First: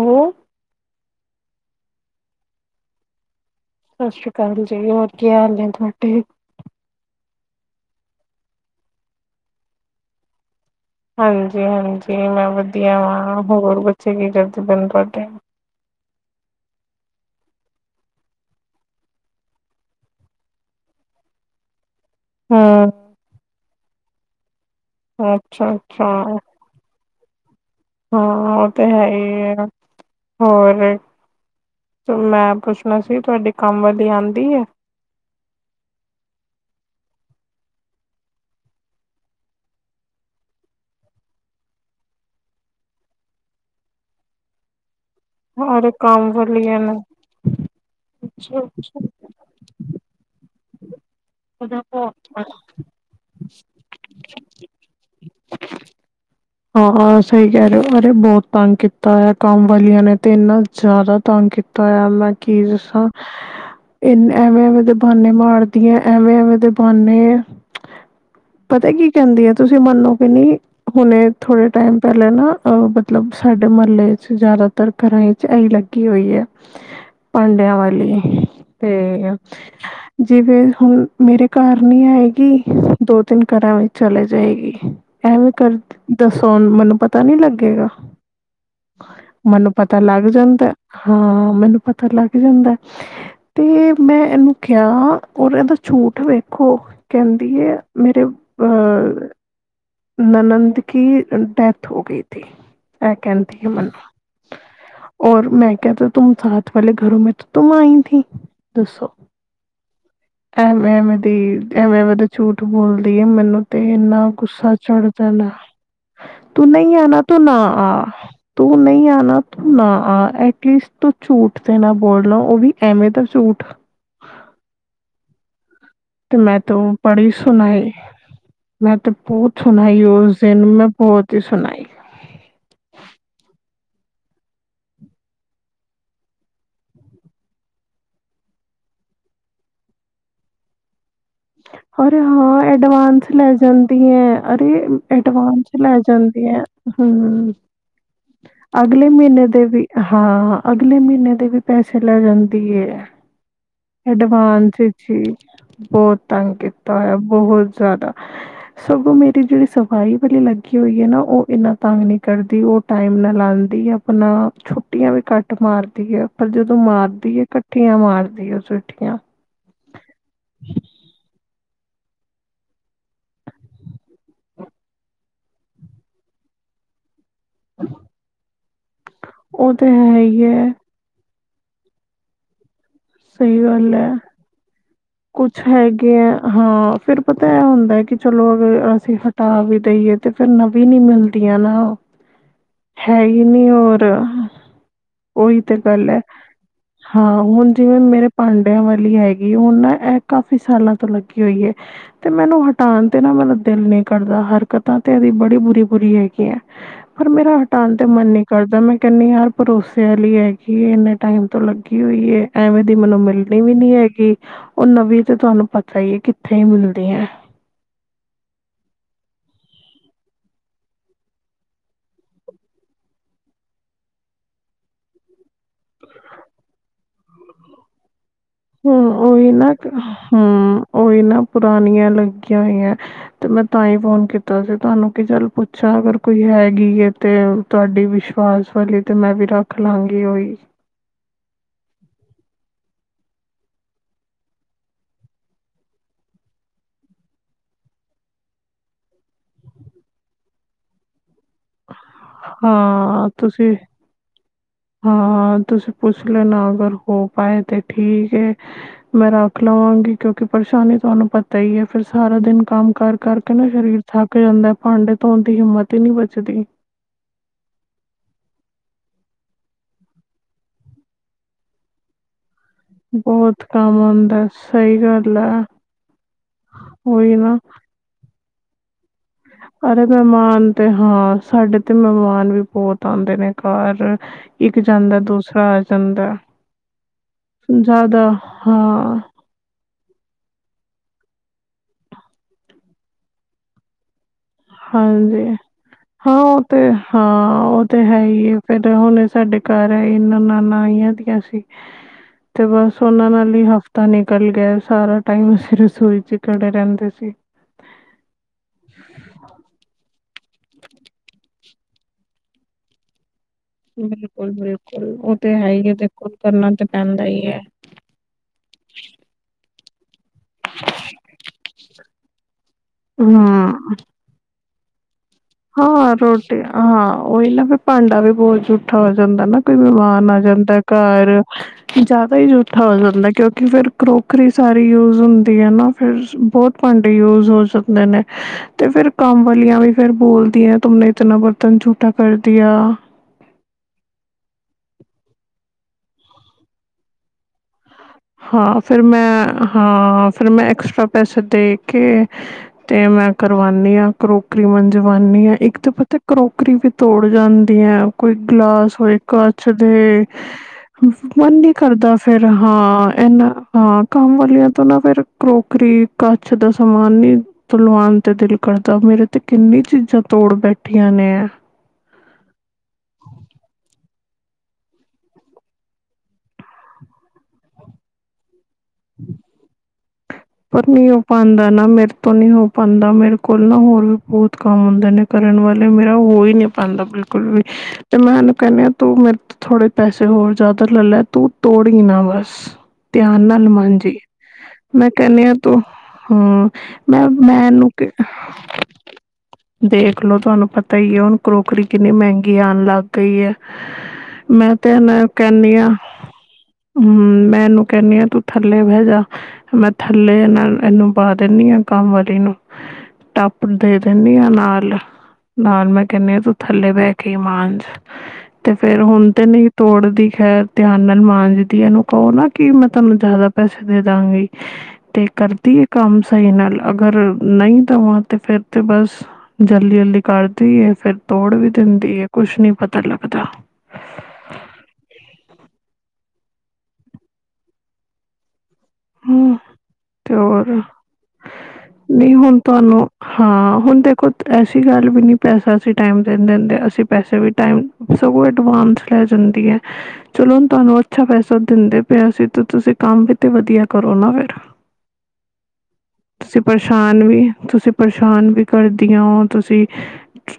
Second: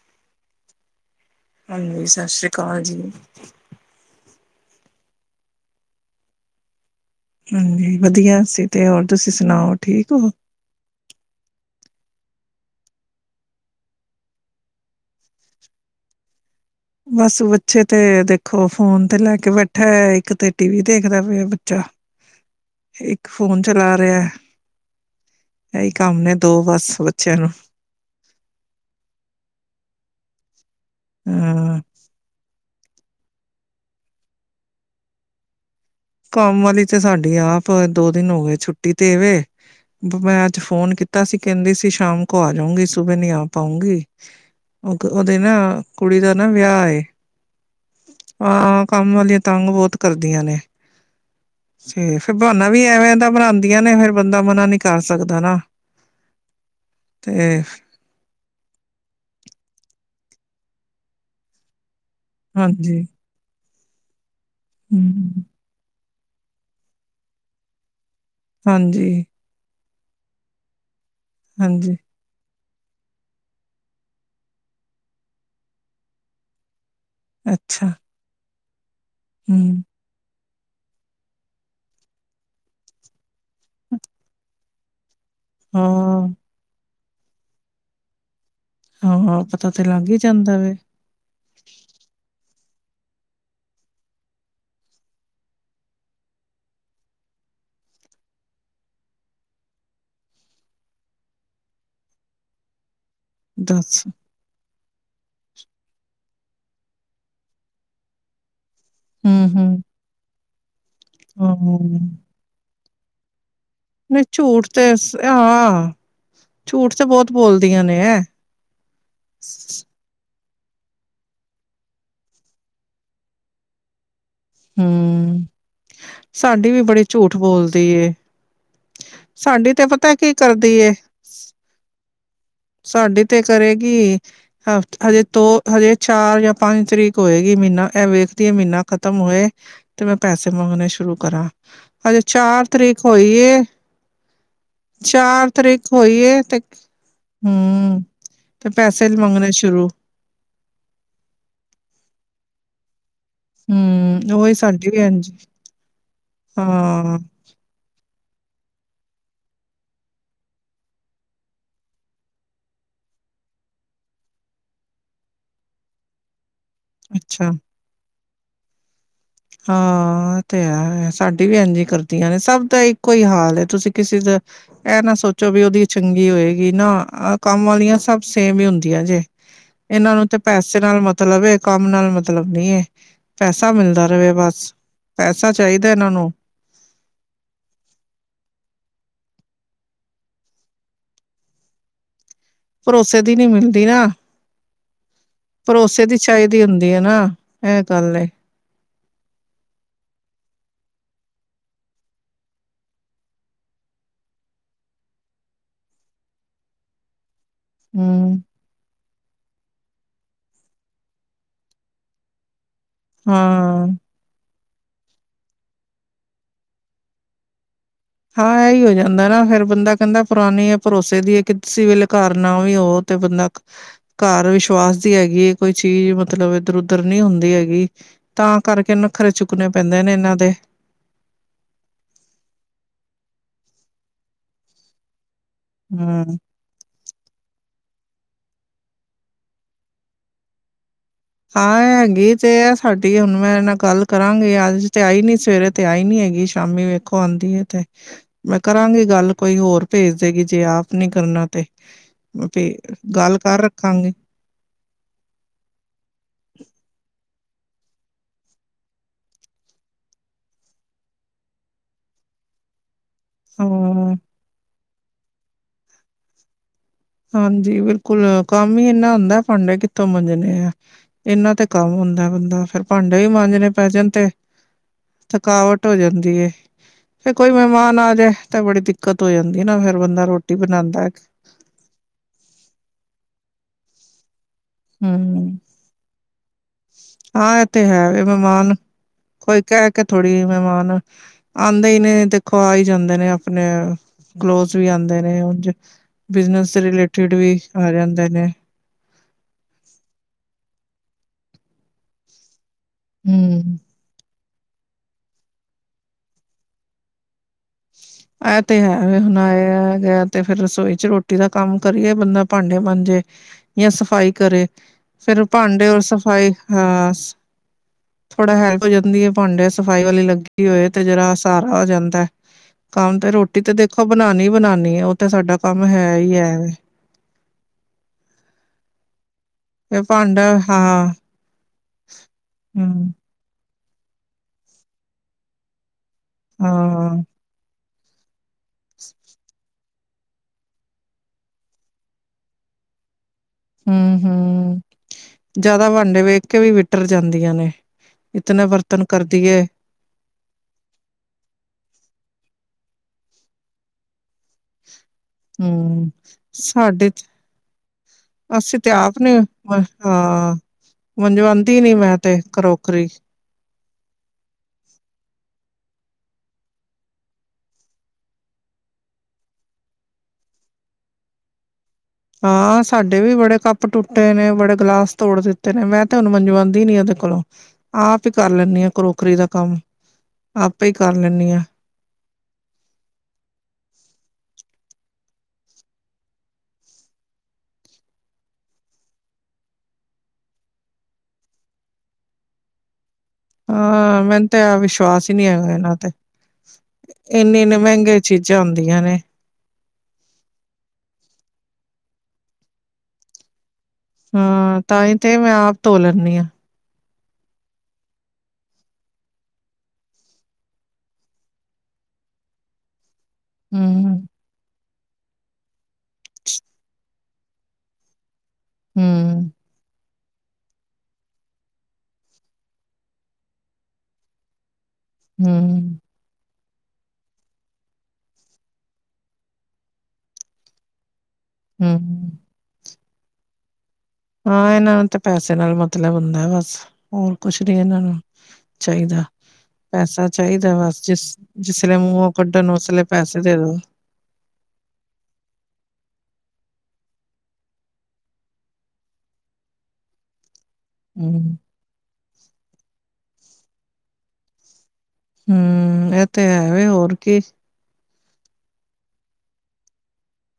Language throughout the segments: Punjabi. ਹੈਲੋ। ਹਾਂਜੀ, ਸਤਿ ਸ੍ਰੀ ਅਕਾਲ ਜੀ। ਸਤਿ ਸ਼੍ਰੀ ਅਕਾਲ ਜੀ, ਹੋਰ ਕੀ ਹਾਲ ਏ ਤੁਹਾਡੇ? ਹਾਂਜੀ। ਵਧੀਆ ਅਸੀ ਤੇ ਹੋਰ ਤੁਸੀਂ ਸੁਣਾਓ ਠੀਕ ਹੋ।? ਹਾਂਜੀ-ਹਾਂਜੀ। ਮੈਂ ਵਧੀਆ ਵਾਂ ਹੋਰ ਬੱਚੇ ਕੀ ਕਰਦੇ ਪਏ ਨੇ ਤੁਹਾਡੇ? ਬਸ ਬੱਚੇ ਤੇ ਦੇਖੋ ਫੋਨ ਤੇ ਲੈ ਕੇ ਬੈਠਾ ਐ। ਏਕ ਤੇ ਟੀ ਵੀ ਦੇਖਦਾ ਪਿਆ ਬੱਚਾ। ਹੂੰ, ਏਕ ਫੋਨ ਚਲਾ ਰਿਹਾ। ਇਹੀ ਅੱਛਾ-ਅੱਛਾ, ਕੰਮ ਨੇ ਦੋ ਬਸ ਬੱਚਿਆਂ ਨੂੰ। ਹਾਂ ਓ ਤੇ ਹੈ ਹੀ ਆ ਹੋਰ ਹਾਂ। ਮੈਂ ਪੁੱਛ ਵੈਸੇ ਤੁਹਾਡੇ ਕੰਮ ਵਾਲੀ ਆਂਦੀ ਏ? ਕੰਮ ਵਾਲੀ ਤੇ ਸਾਡੀ ਆਪ ਦੋ ਦਿਨ ਹੋ ਗਏ ਛੁੱਟੀ ਤੇ ਵੇ। ਮੈਂ ਅੱਜ ਫੋਨ ਕੀਤਾ ਸੀ। ਕਹਿੰਦੀ ਸੀ ਸ਼ਾਮ ਕੋ ਆ ਜਾਊਗੀ। ਸੁਬੇ ਨੀ ਆ ਪਾਊਂਗੀ। ਉਹਦੇ ਨਾ ਅਰੇ ਕੁੜੀ ਕੰਮ ਦਾ ਨਾ ਵਾਲੀ ਐ ਵਿਆਹ ਏ। ਆਹ, ਅੱਛਾ-ਅੱਛਾ। ਕੰਮ ਵਾਲੀਆਂ ਤੰਗ ਬੋਤ ਕਰਦੀਆਂ ਨੇ ਤੇ ਫਿਰ ਬਹਾਨਾ ਵੀ ਐਵੇਂ ਦਾ ਬਨਾਦੀਆਂ ਨੇ ਫੇਰ ਬੰਦਾ ਮਨਾ ਨੀ ਕਰ ਸਕਦਾ ਨਾ। ਹਾਂ ਸਹੀ ਤੇ ਕੇਹ ਰਹੇ ਹੋ। ਅਰੇ ਬੋਤ ਤੰਗ ਕੀਤਾ ਹੋਇਆ ਕੰਮ ਵਾਲੀਆਂ ਨੇ ਤੇ ਇੰਨਾ ਜ਼ਿਆਦਾ ਤੰਗ ਕੀਤਾ ਹੋਯਾ। ਕੀ ਹਾਂਜੀ ਦਸਾ। ਇਨੇ ਐਵੇਂ- ਐਵੇਂ ਦੇ ਬਾਨੇ ਹੂੰ ਮਾਰਦੀ ਐ, ਐਵੇਂ- ਐਵੇਂ ਦੇ ਬਾਨੇ ਪਤਾ ਕੀ ਹਾਂਜੀ, ਕਹਿੰਦੀ ਆ। ਤੁਸੀਂ ਮੰਨੋਗੇ ਨੀ ਹੁਣੇ ਥੋੜੇ ਹਾਂਜੀ ਟਾਈਮ ਪੇਲ ਪੇਲਾ ਨਾ ਅਹ ਮਤਲਬ ਸਾਡੇ ਮਹੱਲੇ ਚ ਜ਼ਿਆਦਾਤਰ ਘਰਾਂ ਚ ਇਹੀ ਲੱਗੀ ਹੋਈ ਐ। ਭਾਂਡਿਆਂ ਅੱਛਾ ਵਾਲੀ ਤੇ ਹੂੰ ਜਿਵੇਂ ਹੁਣ ਮੇਰੇ ਘਰ ਨੀ ਆਏਗੀ, ਦੋ-ਤਿੰਨ ਘਰਾਂ ਵਿੱਚ ਚਲੇ ਜਾਏਗੀ। ਐਵੇਂ ਕਰ, ਹਾਂ, ਦੱਸੋ ਮੈਨੂੰ ਪਤਾ ਨੀ ਲੱਗੇਗਾ। ਹਾਂ ਮੈਨੂੰ ਤੇ ਪਤਾ ਹੀ ਲੱਗ ਜਾਂਦਾ। ਵੇ ਹਾਂ, ਮੈਨੂੰ ਪਤਾ ਲੱਗ ਜਾਂਦਾ। ਤੇ ਮੈਂ ਏਨੂੰ ਕਿਹਾ ਔਰ ਏਦਾ ਝੂਠ ਵੇਖੋ। ਕੇਨਦੀ ਐ, ਮੇਰੇ ਅਹ ਨਨੰਦ ਦੀ ਕੀ ਡੈਥ ਹੋ ਗਈ ਥੀ, ਇਹ ਕਹਿੰਦੀ ਏ ਮੈਨੂੰ। ਦੱਸ ਔਰ ਮੈਂ ਕਿਹਾ ਤਾਂ ਤੁਮ ਸਾਥ ਵਾਲੇ ਘਰੋਂ ਮੈਂ ਤੋ ਤੁਮ ਆਈ ਥੀ ਦੱਸੋ। ਹੂ ਹੂ ਐਵੇਂ -ਐਵੇਂ ਦੀ, ਐਵੇਂ -ਐਵੇਂ ਤਾਂ ਝੂਠ ਬੋਲਦੀ ਹੈ। ਮੈਨੂੰ ਤੇ ਨਹੀਂ ਇੰਨਾ ਝੂਠ ਗੁੱਸਾ ਤੇ ਸ ਚੜ੍ਹਦਾ ਨਾ ਹਾਂ ਤੂੰ ਝੂਠ ਨਹੀਂ ਤੇ ਆਨਾ ਬਹੁਤ ਤੂੰ ਨਾ ਬੋਲਦੀਆਂ ਨੇ ਐ ਆ- ਤੂੰ ਨਹੀਂ ਆਣਾ ਤੂੰ ਨਾ ਹਾਂ। ਐਟਲੀਸਟ ਤੂੰ ਝੂਠ ਦੇ ਨਾਲ ਬੋਲੋ, ਉਹ ਵੀ ਐਵੇਂ ਦਾ ਝੂਠ ਹੂਮ ਤੇ ਮੈਂ ਤ ਪੜ੍ਹੀ ਝੂਠ ਬੋਲਦੀ ਸੁਣਾਈ, ਏ ਮੈਂ ਤ ਬਹੁਤ ਸਾਡੀ ਤੇ ਸੁਣਾਈ। ਪਤਾ ਕੀ ਉਸ ਦਿਨ ਕਰਦੀ ਮੈਂ ਬਹੁਤ ਹੀ ਸੁਣਾਈ। ਸਾਡੇ ਤੇ ਕਰੇਗੀ। ਹ ਹਜੇ ਤੋ ਹਜੇ ਚਾਰ ਜਾਂ ਪੰਜ ਤਰੀਕ ਹੋਏਗੀ ਮਹੀਨਾ ਇਹ ਵੇਖਦੀਏ ਮਹੀਨਾ ਖਤਮ ਹੋਏ। ਤੇ ਮੈਂ ਪੈਸੇ ਮੰਗਣੇ ਸ਼ੁਰੂ ਕਰਾਂ ਅਰੇ ਹਜੇ ਹਾਂ। ਚਾਰ ਤਰੀਕ ਐਡਵਾਂਸ ਲੈ ਹੋਈਏ ਜਾਂਦੀ ਹੈ, ਅਰੇ ਚਾਰ ਐਡਵਾਂਸ ਤਰੀਕ ਲੈ ਹੋਈਏ ਜਾਂਦੀ ਤੇ ਹੈ ਹਮ, ਤੇ ਪੈਸੇ ਅਗਲੇ ਮਹੀਨੇ ਮੰਗਣੇ ਦੇ ਵੀ ਸ਼ੁਰੂ ਹਾਂ, ਅਗਲੇ ਮਹੀਨੇ ਦੇ ਵੀ ਪੈਸੇ ਲੈ ਜਾਂਦੀ ਹੈ। ਹਮ ਉਹੀ ਐਡਵਾਂਸ ਸਾਡੀ ਵੀ ਵਿੱਚ ਹੀ, ਹਾਂਜੀ ਬਹੁਤ ਤੰਗ ਕੀਤਾ ਹੋਇਆ। ਹਾਂ ਬਹੁਤ ਜ਼ਿਆਦਾ ਸਗੋਂ ਮੇਰੀ ਜਿਹੜੀ ਸਫਾਈ ਵਾਲੀ ਲੱਗੀ ਹੋਈ ਹੈ ਨਾ, ਉਹ ਇੰਨਾ ਤੰਗ ਨਹੀਂ ਕਰਦੀ ਉਹ ਟਾਈਮ ਨਾਲ ਆਉਂਦੀ ਆਪਣਾ, ਛੁੱਟੀਆਂ ਵੀ ਘੱਟ ਮਾਰਦੀ ਹੈ। ਪਰ ਜਦੋਂ ਮਾਰਦੀ, ਅੱਛਾ ਇਕੱਠੀਆਂ ਮਾਰਦੀ ਆ ਛੁੱਟੀਆਂ ਹਾਂ ਇਹ ਤੇ ਹੈ, ਸਾਡੀ ਵੀ ਇੰਝ ਕਰਦੀਆਂ ਨੇ ਸਭ ਦਾ ਇੱਕੋ ਹੀ ਹਾਲ ਤੁਸੀਂ ਕਿਸੇ ਦਾ ਇਹ ਨਾ ਸੋਚੋ ਵੀ ਉਹਦੀ ਚੰਗੀ ਹੋਏਗੀ। ਨਾ ਕੰਮ ਵਾਲੀਆਂ ਸਭ ਸੇਮ ਹੀ ਹੁੰਦੀਆਂ ਜੇ, ਉਹ ਇਹਨਾਂ ਹੈ ਨੂੰ ਤੇ ਹੀ ਹੈ, ਪੈਸੇ ਨਾਲ ਮ ਮਤਲਬ ਇਹ, ਕੰਮ ਨਾਲ ਮਤਲਬ ਨੀ, ਸਹੀ ਪੈਸਾ ਗੱਲ ਮਿਲਦਾ ਹੈ। ਰਵੇ ਬਸ ਪੈਸਾ ਕੁਛ ਚਾਹੀਦਾ ਇਹਨਾਂ ਹੈਗੇ ਆ। ਨੂੰ ਹਾਂ ਫੇਰ ਪਤਾ ਇਹ ਹੁੰਦਾ ਹੈ ਕਿ ਚਲੋ ਅਗਰ ਅਸੀਂ ਹਟਾ ਵੀ ਦੇਈਏ ਤੇ ਫਿਰ ਨਵੀਂ ਨੀ ਮਿਲਦੀ। ਮਿਲਦੀਆਂ ਨਾ, ਭਰੋਸੇ ਹੈ ਦੀ ਹੀ ਨੀ ਮਿਲਦੀ ਹੋਰ ਨਾ ਉਹੀ ਤੇ ਭਰੋਸੇ ਪਹਿਲੇ, ਹਾਂ ਹੁਣ ਜੀ ਤਲ ਏ ਭਾਂਡਿਆਂ ਵਾਲੀ ਹੈਗੀ, ਹੁਣ ਨਾ ਇਹ ਕਾਫੀ ਸਾਲਾਂ ਤੋਂ ਲੱਗੀ ਹੋਈ ਹੈ। ਤੇ ਮੈਨੂੰ ਹਟਾਉਣ ਤੇ ਨਾ ਮੈਨੂੰ ਦਿਲ ਨੀ ਕਰਦਾ, ਹਰਕਤਾਂ ਤੇ ਇਹਦੀ ਬੜੀ ਬੁਰੀ ਬੁਰੀ ਹੈਗੀ ਹੈ। ਪਰ ਮੇਰਾ ਹਟਾਉਣ ਤੇ ਮਨ ਹੂੰ ਨੀ ਕਰਦਾ, ਮੈਂ ਕਹਿੰਨੀ ਯਾਰ ਭਰੋਸ-' ਭਰੋਸੇ ਵਾਲੀ ਹੈਗੀ, ਇੰਨੇ ਟਾਈਮ ਤੋਂ ਲੱਗੀ ਹੋਈ, ਐਵੇਂ ਦੀ ਮੈਨੂੰ ਮਿਲਣੀ ਵੀ ਹਾਂ। ਨੀ ਹੈਗੀ। ਉਹ ਨਵੀਂ ਤੇ ਤੁਹਾਨੂੰ ਪਤਾ ਹੀ ਹੈ, ਕਿੱਥੇ ਹੀ ਮਿਲਦੀ ਹੈ। ਹਾਂ ਇਹੀ ਹੋ ਜਾਂਦਾ ਨਾ ਫਿਰ ਬੰਦਾ ਕਹਿੰਦਾ ਪੁਰਾਣੀ ਹੈ ਭਰੋਸੇ ਦੀ ਹੈ, ਕਿਸੇ ਵੇਲੇ ਘਰ ਨਾ ਵੀ ਹੋ। ਤੇ ਬੰਦਾ ਘਰ ਵਿਸ਼ਵਾਸ ਦੀ ਹੈਗੀ ਹੈ ਕੋਈ ਚੀਜ਼ ਮਤਲਬ ਇੱਧਰ- ਉਧਰ ਨਹੀ ਹੁੰਦੀ ਹੈਗੀ। ਤਾਂ ਕਰਕੇ ਹੁਣ ਨਖਰੇ ਉਹੀ ਨਾ ਚੁੱਕਣੇ ਪੈਂਦੇ ਨੇ ਇਹਨਾਂ ਦੇ ਹੂੰ ਉਹੀ ਨਾ ਪੁਰਾਣੀਆਂ ਲੱਗੀਆਂ ਹੋਈਆਂ ਹੈ ਤੇ ਮੈਂ ਤਾਂ ਹੀ ਫੋਨ ਕੀਤਾ ਸੀ ਤੁਹਾਨੂੰ ਕੀ ਚੱਲ ਪੁ ਅੱਛਾ ਅਗਰ ਹੂੰ। ਕੋਈ ਹੈਗੀ ਤੇ ਤੁਹਾਡੀ ਵਿਸ਼ਵਾਸ ਵਾਲੀ ਤੇ ਮੈਂ ਵੀ ਰੱਖ ਲਵਾਂਗੀ ਉਹੀ ਹਾਂ ਹੈਗੀ ਤੇ ਸਾਡੀ ਹੁਣ ਮੈਂ ਇਹਦੇ ਨਾਲ ਗੱਲ ਕਰਾਂਗੀ ਅੱਜ ਤੇ ਆਈ ਨੀ ਸਵੇਰੇ ਤੇ ਆਈ ਨੀ ਹੈਗੀ, ਸ਼ਾਮੀ ਵੇਖੋ ਆਉਂਦੀ ਤੇ ਮੈਂ ਕਰਾਂਗੀ ਗੱਲ ਕੋਈ ਹੋਰ ਭੇਜ ਦੇਗੀ ਜੇ ਆਪ ਨਹੀ ਕਰਨਾ ਤੇ ਤੇੇ, ਹਾਂ ਗੱਲ ਕਰ ਤੁਸੀਂ ਰੱਖਾਂਗੀ। ਹਾਂ ਤੁਸੀਂ ਪੁੱਛ ਲੈਣਾ, ਅਗਰ ਹੋ ਪਾਏ ਤੇ ਠੀਕ ਹੈ। ਮੈਂ ਰੱਖ ਲਵਾਂਗੀ, ਕਿਉਂਕਿ ਪਰੇਸ਼ਾਨੀ ਤੁਹਾਨੂੰ ਪਤਾ ਹੀ ਹੈ ਫਿਰ ਸਾਰਾ ਦਿਨ ਕੰਮ ਕਰ ਕਰਕੇ ਨਾ ਸਰੀਰ ਹਾਂ, ਥੱਕ ਜਾਂਦਾ ਭਾਂਡੇ ਧੋਣ ਦੀ ਹਿੰਮਤ ਹੀ ਨਹੀ ਬਚੱਦੀ। ਹਾਂਜੀ ਬਿਲਕੁੱਲ ਕੰਮ ਹੀ ਏਨਾ ਹੁੰਦਾ ਪਾਂਡੇ ਕਿੱਥੋਂ ਮੰਜਣੇ ਆ। ਏਨਾਂ ਤੇ ਕੰਮ ਹੁੰਦਾ ਬੰਦਾ ਫਿਰ ਪਾਂਡੇ ਵੀ ਬਹੁਤ ਮਾਂਜਣੇ ਪੈ ਕੰਮ ਜਾਣ ਤੇ ਆਉਂਦਾ ਸਹੀ ਗੱਲ ਹੈ ਥਕਾਵਟ ਹੋ ਜਾਂਦੀ ਏ। ਫਿਰ ਉਹੀ ਕੋਈ ਨਾ ਮਹਿਮਾਨ ਆ ਜਾਏ ਤਾਂ ਬੜੀ ਦਿੱਕਤ ਹੋ ਜਾਂਦੀ ਏ ਨਾ ਫੇਰ ਅਰੇ ਬੰਦਾ ਰੋਟੀ ਮਹਿਮਾਨ ਤੇ ਬਣਾਦਾ। ਹਾਂ ਸਾਡੇ ਤੇ ਮੇਮਾਨ ਵੀ ਬੋਤ ਆਉਂਦੇ ਨੇ ਕਾਰ- ਇੱਕ ਜਾਂਦਾ ਹੂੰ। ਦੂਸਰਾ ਆ ਜਾਂਦਾ ਹਾਂ, ਇਹ ਤੇ ਹੈ ਵੇ ਜ਼ਿਆਦਾ ਮਹਿਮਾਨ ਹਾਂ ਕੋਈ ਕਹਿ ਕੇ ਥੋੜ੍ਹੀ ਮੇਮਾਨ ਆਦੇ ਹੀ ਨੇ ਦੇਖੋ ਆ ਹੀ ਜਾਂਦੇ ਨੇ ਅਪਣੇ ਕਲੋਜ ਵੀ ਆਂਦੇ ਨੇ ਹਾਂਜੀ ਹਾਂ ਉਹ ਬਿਜਨਸ ਤੇ ਦੇ ਹਾਂ ਰਿਲੇਟਿਡ ਵੀ ਉਹ ਆ ਤੇ ਹੈ ਜਾਂਦੇ ਹੀ ਨੇ। ਹੈ ਫਿਰ ਹੁਣ ਸਾਡੇ ਘਰ ਆਏ ਨਣਾਨਾ ਆਇਆ ਦੀਆਂ ਸੀ। ਤੇ ਬਸ ਉਨਾਂ ਨਾਲ ਹੀ ਹੂੰ ਹਫ਼ਤਾ ਨਿਕਲ ਗਿਆ ਸਾਰਾ ਟਾਈਮ ਅਸੀਂ ਰਸੋਈ ਚ ਖੜੇ ਰੈਂਦੇ ਸੀ। ਐ ਤੇ ਹੈ ਵੇ ਹੁਣ ਆਇਆ ਗਯਾ ਤੇ ਫਿਰ ਰਸੋਈ ਚ ਰੋਟੀ ਦਾ ਕੰਮ ਕਰੀਏ ਬੰਦਾ ਪਾਡੇ ਮਾੰਜੇ ਬਿਲਕੁੱਲ-ਬਿਲਕੁੱਲ ਓ ਫਿਰ ਤੇ ਹੈ ਈ ਭਾਂਡੇ ਏ ਔਰ ਦੇਖੋ ਸਫ਼ਾਈ ਕਰਨਾ ਤੇ ਹਾਂ ਪੈਂਦਾ ਈ ਐ। ਥੋੜਾ ਹੈਲਪ ਹੋ ਜਾਂਦੀ ਏ ਪਾਂਡੇ ਸਫ਼ਾਈ ਵਾਲੀ ਲੱਗੀ ਹੋਏ ਤੇ ਜਰਾ ਸਾਰਾ ਹੋ ਜਾਂਦਾ। ਕੰਮ ਤੇ ਰੋਟੀ ਤੇ ਹਮ ਦੇਖੋ ਬਣਾਨੀ ਬਣਾਨੀ ਏ ਓ ਤੇ ਸਾਡਾ ਕੰਮ ਹੈ ਹਾਂ ਹੀ ਰੋਟੀ ਹੈ ਹਾਂ ਉਈਯ ਨਾ ਫਿਰ ਪਾਂਡਾ ਵੀ ਬੋਤ ਝੂਠਾ ਹੋ ਜਾਂਦਾ ਨਾ। ਕੋਈ ਤੇ ਮੇਮਾਨ ਆ ਭਾਂਡਾ ਜਾਂਦਾ ਹਾਂ ਘਰ ਜ਼ਿਆਦਾ ਹੀ ਜੂਠਾ ਹੋ ਹੂੰ ਜਾਂਦਾ ਕਿਉਂਕਿ ਫਿਰ ਕਰੋਕਰੀ ਸਾਰੀ ਯੂਜ ਹੁੰਦੀ ਏ ਨਾ। ਫਿਰ ਬਹੁਤ ਹਾਂ ਪਾਂਡੇ ਯੂਜ ਹੋ ਜਾਂਦੇ ਨੇ ਤੇ ਫੇਰ ਕੰਮ ਵਾਲੀਆਂ ਵੀ ਫਿਰ ਬੋਲਦੀਆਂ ਤੂੰਮਨੇ ਇਤਨਾ ਬਰਤਨ ਝੂਠਾ ਕਰਦੀਆ। ਹੂੰ-ਹੂੰ ਜਿਆਦਾ ਪਾਂਡੇ ਵੇਖ ਕੇ ਵੀ ਵਿਟਰ ਜਾਂਦੀਆਂ ਨੇ। ਇਤਨੇ ਹਾਂ ਫਿਰ ਬਰਤਨ ਮੈਂ ਕਰਦੀਏ ਹਾਂ ਫਿਰ ਮੈਂ ਐਕਸਟਰਾ ਪੈਸੇ ਦੇ ਕੇ ਤੇ ਮੈਂ ਕਰਵਾਨੀ ਆ। ਕਰੋਕਰੀ ਮਨਜਵਾਨੀ ਆ ਇੱਕ ਤਾਂ ਹੂੰ ਪਤਾ ਕਰੋਕਰੀ ਵੀ ਸਾਡੇ ਤੋੜ ਜਾਂਦੀਯਾਂ ਕੋਈ ਅਸੀਂ ਤੇ ਗਲਾਸ ਹੋਏ ਆਪ ਨੇ ਕਚ ਦੇ ਹਾਂ ਮਨ ਨੀ ਮੰਜਵਾਉਂਦੀ ਕਰਦਾ ਮੈਂ ਤੇ ਫੇਰ ਕਰੋਕਰੀ ਹਾਂ ਐ ਹਾਂ ਕੰਮ ਵਾਲੀਆਂ ਤੋਂ ਨਾ ਫੇਰ ਕਰੋਕਰੀ ਕਚ ਦਾ ਸਮਾਨ ਨੀ ਤੂਲਵਾਨ ਤੇ ਦਿਲ ਕਰਦਾ ਮੇਰੀ ਤੇ ਕਿੰਨੀ ਚੀਜ਼ਾਂ ਤੋੜ ਬੈਠੀਆਂ ਨੇ। ਹਾਂ ਸਾਡੇ ਵੀ ਬੜੇ ਕੱਪ ਟੁੱਟੇ ਨੇ ਬੜੇ ਗਲਾਸ ਤੋੜ ਦਿੱਤੇ ਨੇ ਮੈਂ ਤੇ ਹੁਨ ਮੰਜਵਾਦੀ ਨੀ ਏਦੇ ਕੋਲੋਂ। ਆਪ ਈ ਕਰ ਲੈਣੀ ਆ ਕਰੋਕਰੀ ਦਾ ਕੰਮ ਪਰ ਆਪੇ ਹੀ ਨਹੀਂ ਕਰ ਹੋ ਲੈਂਦੀ ਹਾਂ ਪਾਂਦਾ ਨਾ ਮੇਰੇ ਤੋਂ ਨਹੀਂ ਹੋ ਪਾਂਦਾ ਮੇਰੇ ਕੋਲ ਨਾ ਹੋਰ ਵੀ ਬੋਹਤ ਕੰਮ ਹੁੰਦੇ ਨੇ ਕਰਨ ਵਾਲੇ ਮੇਰਾ ਹੋ ਹੀ ਨਹੀਂ ਪਾਂਦਾ ਬਿਲਕੁੱਲ। ਕੁਲ ਵੀ ਤੇ ਮੈਂ ਇਹਨੂੰ ਕੈਣੀ ਆ ਤੂੰ ਮੇਰੇ ਤੋ ਥੋੜੇ ਪੈਸੇ ਹੋਰ ਜ਼ਿਆਦਾ ਲੈ ਲੈ ਤੂੰ ਤੋੜੀ ਨਾ ਬਸ। ਧਿਆਨ ਨਾਲ ਹਾਂ ਮੈਂਨ ਤੇ ਆਪ ਵਿਸ਼ ਕਹਿੰਨੀ ਆ ਤੂੰ ਹੂੰ ਮੈਂ ਇੰਨੇ ਮੈਂ ਇੰਨੇ ਇਹਨੂੰ ਤੇ ਮਹਿੰਗੇ ਚੀਜ਼ਾਂ ਹੁੰਦੀਆਂ ਨੇ ਦੇਖ ਲੋ ਤੁਹਾਨੂੰ ਪਤਾ ਇ ਏ ਹੁਨ ਕਰੋਕਰੀ ਕਿੰਨੀ ਮਹਿੰਗੀ ਆਨ ਲੱਗ ਗਈ ਐ। ਮੈਂ ਹਾਂ ਤੇ ਤਾਂ ਮੋ ਹੀ ਮੈਂ ਕਹਿੰਨੀ ਆਪ ਆ ਧੋ ਲੈਂਦੀ ਹਾਂ ਹੂੰ ਮੈਂ ਇਹਨੂੰ ਕੈਨੀ ਆ ਤੂੰ ਥੱਲੇ ਬੈ ਜਾ। ਮੈਂ ਥੱਲੇ ਇਹਨਾਂ ਇਹਨੂੰ ਬਾਂ ਦੇਣੀ ਆ ਕੰਮ ਵਾਲੀ ਨੂੰ ਟੱਪ ਦੇ ਦੇ ਹੂੰ ਦੇਨੀ ਆ ਨਾਲ ਨਾਲ ਮੈਂ ਕੈਹਨੀ ਆ ਤੂੰ ਥੱਲੇ ਬੈ ਕੇ ਕੇ ਮਾਂਜ ਤੇ ਫੇਰ ਹੁਨ ਤੇ ਹੂੰ ਨਹੀਂ ਤੋੜਦੀ ਖੈਰ ਧਿਆਨ ਨਾਲ ਮਾਂਜਦੀ ਏ ਇਹਨੂੰ ਕੋ ਨਾ ਕਿ ਮੈਂ ਤੈਨੂੰ ਜ਼ਿਆਦਾ ਪੈਸੇ ਦੇ ਦਾਂਗੀ ਤੇ ਕਰਦੀ ਏ ਹੂੰ ਕੰਮ ਸਹੀ ਨਾਲ ਅਗਰ ਨਹੀਂ ਦਵਾ ਤੇ ਫੇਰ ਤੇ ਬਸ ਜਲਦੀ-ਜਲਦੀ ਕਰਦੀ ਏ ਫਿਰ ਤੋੜ ਵੀ ਦਿੰਦੀ ਏ ਹੂੰ ਕੁਛ ਨੀ ਪਤਾ ਲੱਗਦਾ। ਹਾਂ ਇਹਨਾਂ ਨੂੰ ਤੇ ਪੈਸੇ ਨਾਲ ਮਤਲਬ ਹੁੰਦਾ ਬਸ ਹੋਰ ਕੁਛ ਨੀ ਇਹਨਾਂ ਨੂੰ ਚਾਹੀਦਾ। ਹੂੰ ਪੈਸਾ ਅਤੇ ਚਾਹੀਦਾ ਹੋਰ ਬਸ ਜਿਸ-ਜਿਸ ਲੇ ਮੂੰਹੋਂ ਨਹੀਂ ਹੁਣ ਕੱਢਨ ਓਸਲੇ ਤੁਹਾਨੂੰ ਪੈਸੇ ਦੇ ਦੋ। ਹਾਂ ਹੁਣ ਦੇਖੋ ਐਸੀ ਗੱਲ ਵੀ ਨਹੀਂ ਪੈਸਾ ਅਸੀਂ ਟਾਈਮ ਤੇ ਨੀ ਦਿੰਦੇ ਅਸੀਂ ਪੈਸੇ ਵੀ ਟਾਈਮ ਸਗੋਂ ਐਡਵਾਂਸ ਲੈ ਜਾਂਦੀਆ ਏ ਚਲੋ ਹੁਨ ਤੁਹਾਨੂੰ ਅੱਛਾ ਹੂੰ ਪੈਸਾ ਦਿੰਦੇ ਪਏ ਅਸੀ ਤੇ ਤੁਸੀਂ ਕੰਮ ਵੀ ਤੇ ਵਧੀਆ ਕਰੋ ਨਾ ਫਿਰ ਹੂੰ ਇਹ ਤੇ ਤੁਸੀਂ ਹੈ ਵੇ ਹੋਰ ਪਰੇਸ਼ਾਨ ਕੀ ਵੀ ਤੁਸੀਂ ਪਰੇਸ਼ਾਨ ਵੀ ਕਰਦੀਆਂ ਓ ਤੁਸੀਂ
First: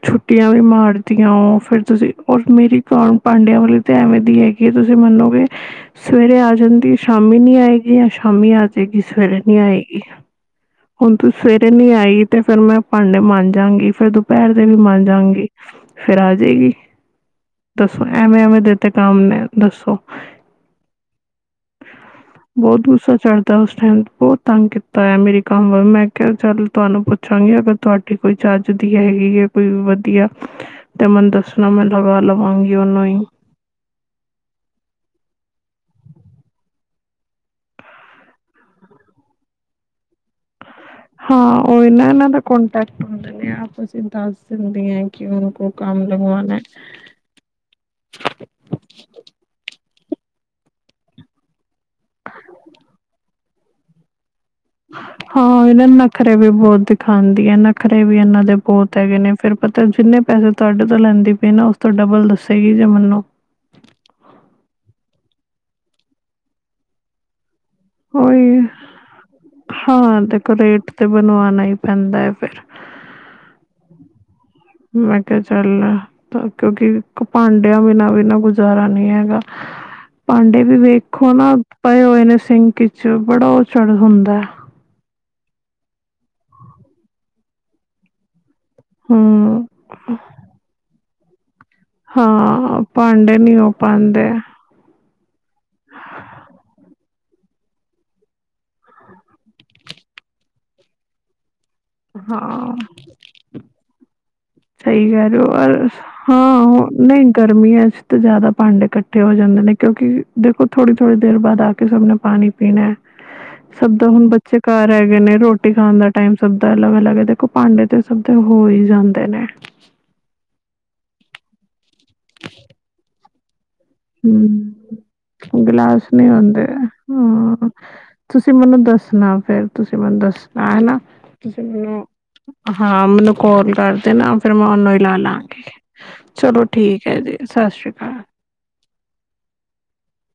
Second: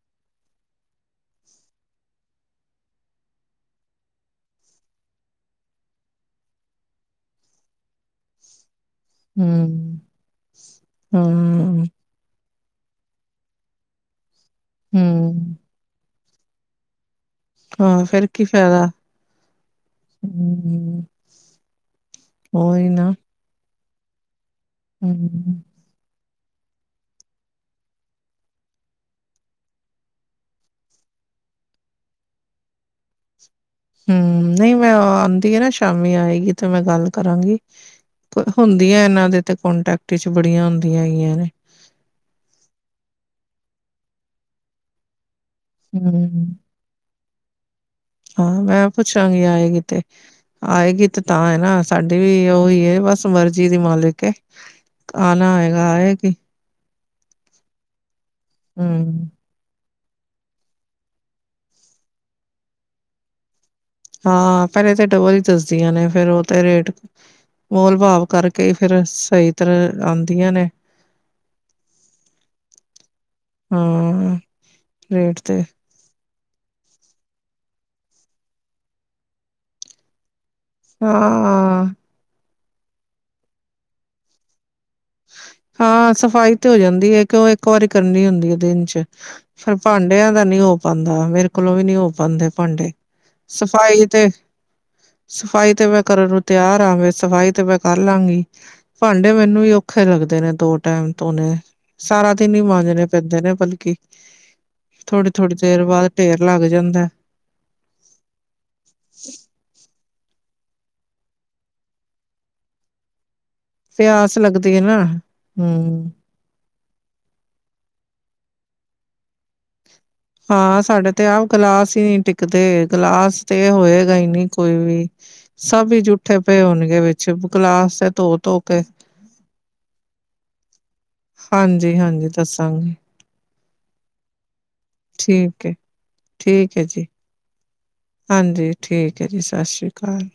ਛੁੱਟੀਆਂ ਵੀ ਮਾਰਦੀਆਂ ਓ ਫਿਰ ਤੁਸੀਂ ਔਰ ਮੇਰੀ ਕਾਮ ਪਾਂਡਿਆਂ ਵਾਲੀ ਤੇ ਐਵੇਂ ਦੀ ਹੈਗੀ ਏ ਤੁਸੀਂ ਮੰਨੋਗੇ ਸਵੇਰੇ ਆ ਜਾਂਦੀ ਏ ਸ਼ਾਮੀ ਨੀ ਆਏਗੀ ਯਾਂ ਸ਼ਾਮੀ ਆ ਜਾਏਗੀ ਸਵੇਰੇ ਨੀ ਹੂੰ ਆਏਗੀ ਹੁਨ ਤੂੰ ਸਵੇਰੇ ਹੂੰ ਨੀ ਆਈ। ਤੇ ਫਿਰ ਮੈਂ ਭਾਂਡੇ ਮਾਂਜਾਗੀ ਫੇਰ ਦੁਪੈਰ ਦੇ ਵੀ ਮਾਂਜਾਗੀ। ਹੂੰ ਫਿਰ ਆ ਜਾਏਗੀ ਹਾਂ ਦੱਸੋ ਫੇਰ ਐਵੇਂ-ਐਵੇਂ ਦੇ ਤੇ ਕੰਮ ਨੇ ਦੱਸੋ। ਹੂੰ-ਹੂੰ ਬੋਤ ਗੁੱਸਾ ਚੜਦਾ ਉਸ ਟਾਈਮ ਬੋਤ ਤੰਗ ਕੀਤਾ ਆ ਹੂੰ ਮੇਰੀ ਕੰਮ ਵਲ ਮੈ ਚੱਲ ਤੁਹਾਨੂੰ ਪੁੱਛਾਂਗੀ ਅਗਰ ਤੁਹਾਡੀ ਕੋਈ ਚੱਜ ਦੀ ਹੈਗੀ ਏ ਕੋਈ ਵਧੀਆ। ਤੇ ਮਨੂੰ ਦੱਸਨਾ ਮੈਂ ਲਗਾ ਲਵਾਂਗੀ ਓਹਨੂੰ ਈ। ਹੂੰ ਨਈ ਮੈਂ ਓ ਆਂਦੀ ਏ ਨਾ ਸ਼ਾਮੀ ਆਏਗੀ ਤੇ ਮੈਂ ਗੱਲ ਕਰਾਂਗੀ। ਹੁੰਦੀਆਂ ਇਹਨਾਂ ਦੇ ਤੇ ਕੋਂਟੈਕਟ 'ਚ ਬੜੀਆਂ ਹੁੰਦੀਆਂ ਹੈਗੀਆਂ ਨੇ। ਓਹੀ ਨਾ ਇਹਨਾਂ ਦਾ ਕੋਂਟੈਕਟ ਹੁੰਦੇ ਨੇ ਆਪਸ 'ਚ ਦੱਸ ਦਿੰਦਿਆ ਏ ਕਿ ਉਨਕੋ ਕਾਮ ਹੂੰ ਲਗਵਾਨਾ। ਹਾਂ ਮੈਂ ਪੁੱਛਾਂਗੀ ਆਏਗੀ ਤੇ ਆਏਗੀ ਤੇ ਤਾਂ ਏ ਨਾ ਸਾਡੀ ਵੀ ਓਹੀ ਏ ਬਸ ਮਰਜ਼ੀ ਦੀ ਮਾਲਿਕ ਏ। ਹਾਂ ਏਨਾਂ ਨਖਰੇ ਵੀ ਬੋਤ ਦਿਖਾਂਦੀ ਐ। ਨਖਰੇ ਵੀ ਏਨਾਂ ਦੇ ਬੋਤ ਹੈਗੇ ਹੂੰ। ਨੇ। ਫਿਰ ਪਤਾ ਜਿੰਨੇ ਪੈਸੇ ਤੁਹਾਡੇ ਤੋਂ ਲੈਂਦੀ ਪੀ ਐ ਨਾ ਉਸ ਤੋਂ ਡਬਲ ਦੱਸੇਗੀ ਜੇ ਮੈਨੂੰ ਹਾਂ ਪੈਲੇ ਤਾਂ ਡਬਲ ਈ ਦੱਸਦੀਆਂ ਨੇ ਫੇਰ ਓ ਤੇ ਰੇਟ ਮੋਲਭਾਵ ਉਹੀ ਕਰਕੇ ਈ ਫੇਰ ਸਹੀ ਤਰ੍ਹਾਂ ਹਾਂ ਆਂਦੀਆਂ ਦੇਖੋ ਨੇ। ਰੇਟ ਤੇ ਬਣਵਾਉਣਾ ਹੀ ਪੈਂਦਾ ਹੈ ਫਿਰ ਹਾਂ। ਮੈਂ ਕਿਆ ਰੇਟ ਤੇ ਚੱਲਣਾ। ਕਿਉਂਕਿ ਭਾਂਡਿਆਂ ਬਿਨਾਂ ਵੀ ਨ ਗੁਜ਼ਾਰਾ ਨੀ ਹੈਗਾ। ਭਾਂਡੇ ਵੀ ਵੇਖੋ ਨਾ ਹਾਂ। ਪਏ ਹੋਏ ਨੇ ਸਿੰਕ ਇਚ ਬੜਾ ਓ ਚੜ ਹੁੰਦਾ ਐ। ਹਾਂ ਸਫ਼ਾਈ ਤੇ ਹੋ ਜਾਂਦੀ ਏ ਕਿਉ ਏਕ ਵਾਰੀ ਕਰਨੀ ਹੁੰਦੀ ਏ ਦਿਨ 'ਚ ਹੂੰ ਫੇਰ ਭਾਂਡਿਆਂ ਦਾ ਨੀ ਹੋ ਪਾਂਦਾ ਮੇਰੇ ਕੋਲੋਂ ਵੀ ਨੀ ਹੋ ਪਾਂਦੇ ਹਾਂ ਭਾਂਡੇ ਨਹੀਂ ਹੋ ਸਫ਼ਾਈ ਤੇ ਪਾਉਂਦੇ ਸਫ਼ਾਈ ਤੇ ਮੈਂ ਕਰਨ ਨੂੰ ਤਿਆਰ ਆਂ ਸਫ਼ਾਈ ਤੇ ਮੈਂ ਕਰ ਲਾਂਗੀ। ਭਾਂਡੇ ਮੈਨੂੰ ਵੀ ਔਖ ਔਖੇ ਲੱਗਦੇ ਨੇ ਦੋ ਟਾਈਮ ਧੋਨੇ ਸਾਰਾ ਦਿਨ ਈ ਹਾਂ ਮਾਂਜਣੇ ਪੈਂਦੇ ਨੇ ਬਲਕਿ ਸਹੀ ਕਹਿ ਰਹੇ ਓ ਥੋੜ੍ਹੀ-ਥੋੜ੍ਹੀ ਅਰ ਦੇਰ ਬਾਅਦ ਢੇਰ ਲੱਗ ਹੂੰ ਜਾਂਦਾ। ਨਈ ਗਰਮੀਆਂ ਵਿੱਚ ਤੇ ਜਾਦਾ ਭਾਂਡੇ ਕੱਠੇ ਹੋ ਜਾਂਦੇ ਨੇ ਕਿਉਂਕਿ ਦੇਖੋ ਥੋੜੀ-ਥੋੜੀ ਦੇਰ ਬਾਦ ਆ ਕੇ ਸਭ ਨੇ ਪਾਣੀ ਪੀਣਾ ਐ ਸਭ ਦਾ ਹੁਣ ਪਿਆਸ ਬੱਚੇ ਲੱਗਦੀ ਹੈ ਘਰ ਨਾ ਹੈਗੇ ਨੇ ਰੋਟੀ ਖਾਣ ਦਾ ਹੂੰ। ਟਾਈਮ ਸਭ ਦਾ ਅਲੱਗ-ਅਲੱਗ ਏ ਦੇਖੋ ਭਾਂਡੇ ਤੇ ਸਭ ਦੇ ਹੋਈ ਜਾਂਦੇ ਨੇ। ਹਾਂ ਸਾਡੇ ਤੇ ਆਪ ਗਿਲਾਸ ਈ ਨੀ ਟਿਕਦੇ ਗਿਲਾਸ ਤੇ ਹੋਏ ਨੀ ਕੋਈ ਵੀ ਹਮ ਸਭ ਈ ਗਿਲਾਸ ਜੂਠੇ ਪਏ ਹੋਣਗੇ ਵਿੱਚ ਗਲਾਸ ਤੁਸੀ ਧੋ-ਧੋ ਕੇ। ਮੈਨੂੰ ਦੱਸਣਾ ਫੇਰ ਤੁਸੀ ਮੈਨੂੰ ਦੱਸਣਾ ਹੈਨਾ ਤੁਸੀ ਮੈਨੂੰ ਹਾਂਜੀ-ਹਾਂਜੀ ਦੱਸਾਂਗੀ ਹਾਂ ਮੈਨੂੰ ਕੋਲ ਕਰਦੇ ਨਾ ਫੇਰ ਮੈਂ ਓਨੂੰ ਈ ਲਾ ਲਾਂਗੀ ਠੀਕ ਹੈ, ਚਲੋ ਠੀਕ ਏ ਜੀ ਸਤਿ ਸ਼੍ਰੀ ਅਕਾਲ। ਹਾਂਜੀ ਠੀਕ ਏ ਜੀ ਸਤਿ ਸ਼੍ਰੀ ਅਕਾਲ।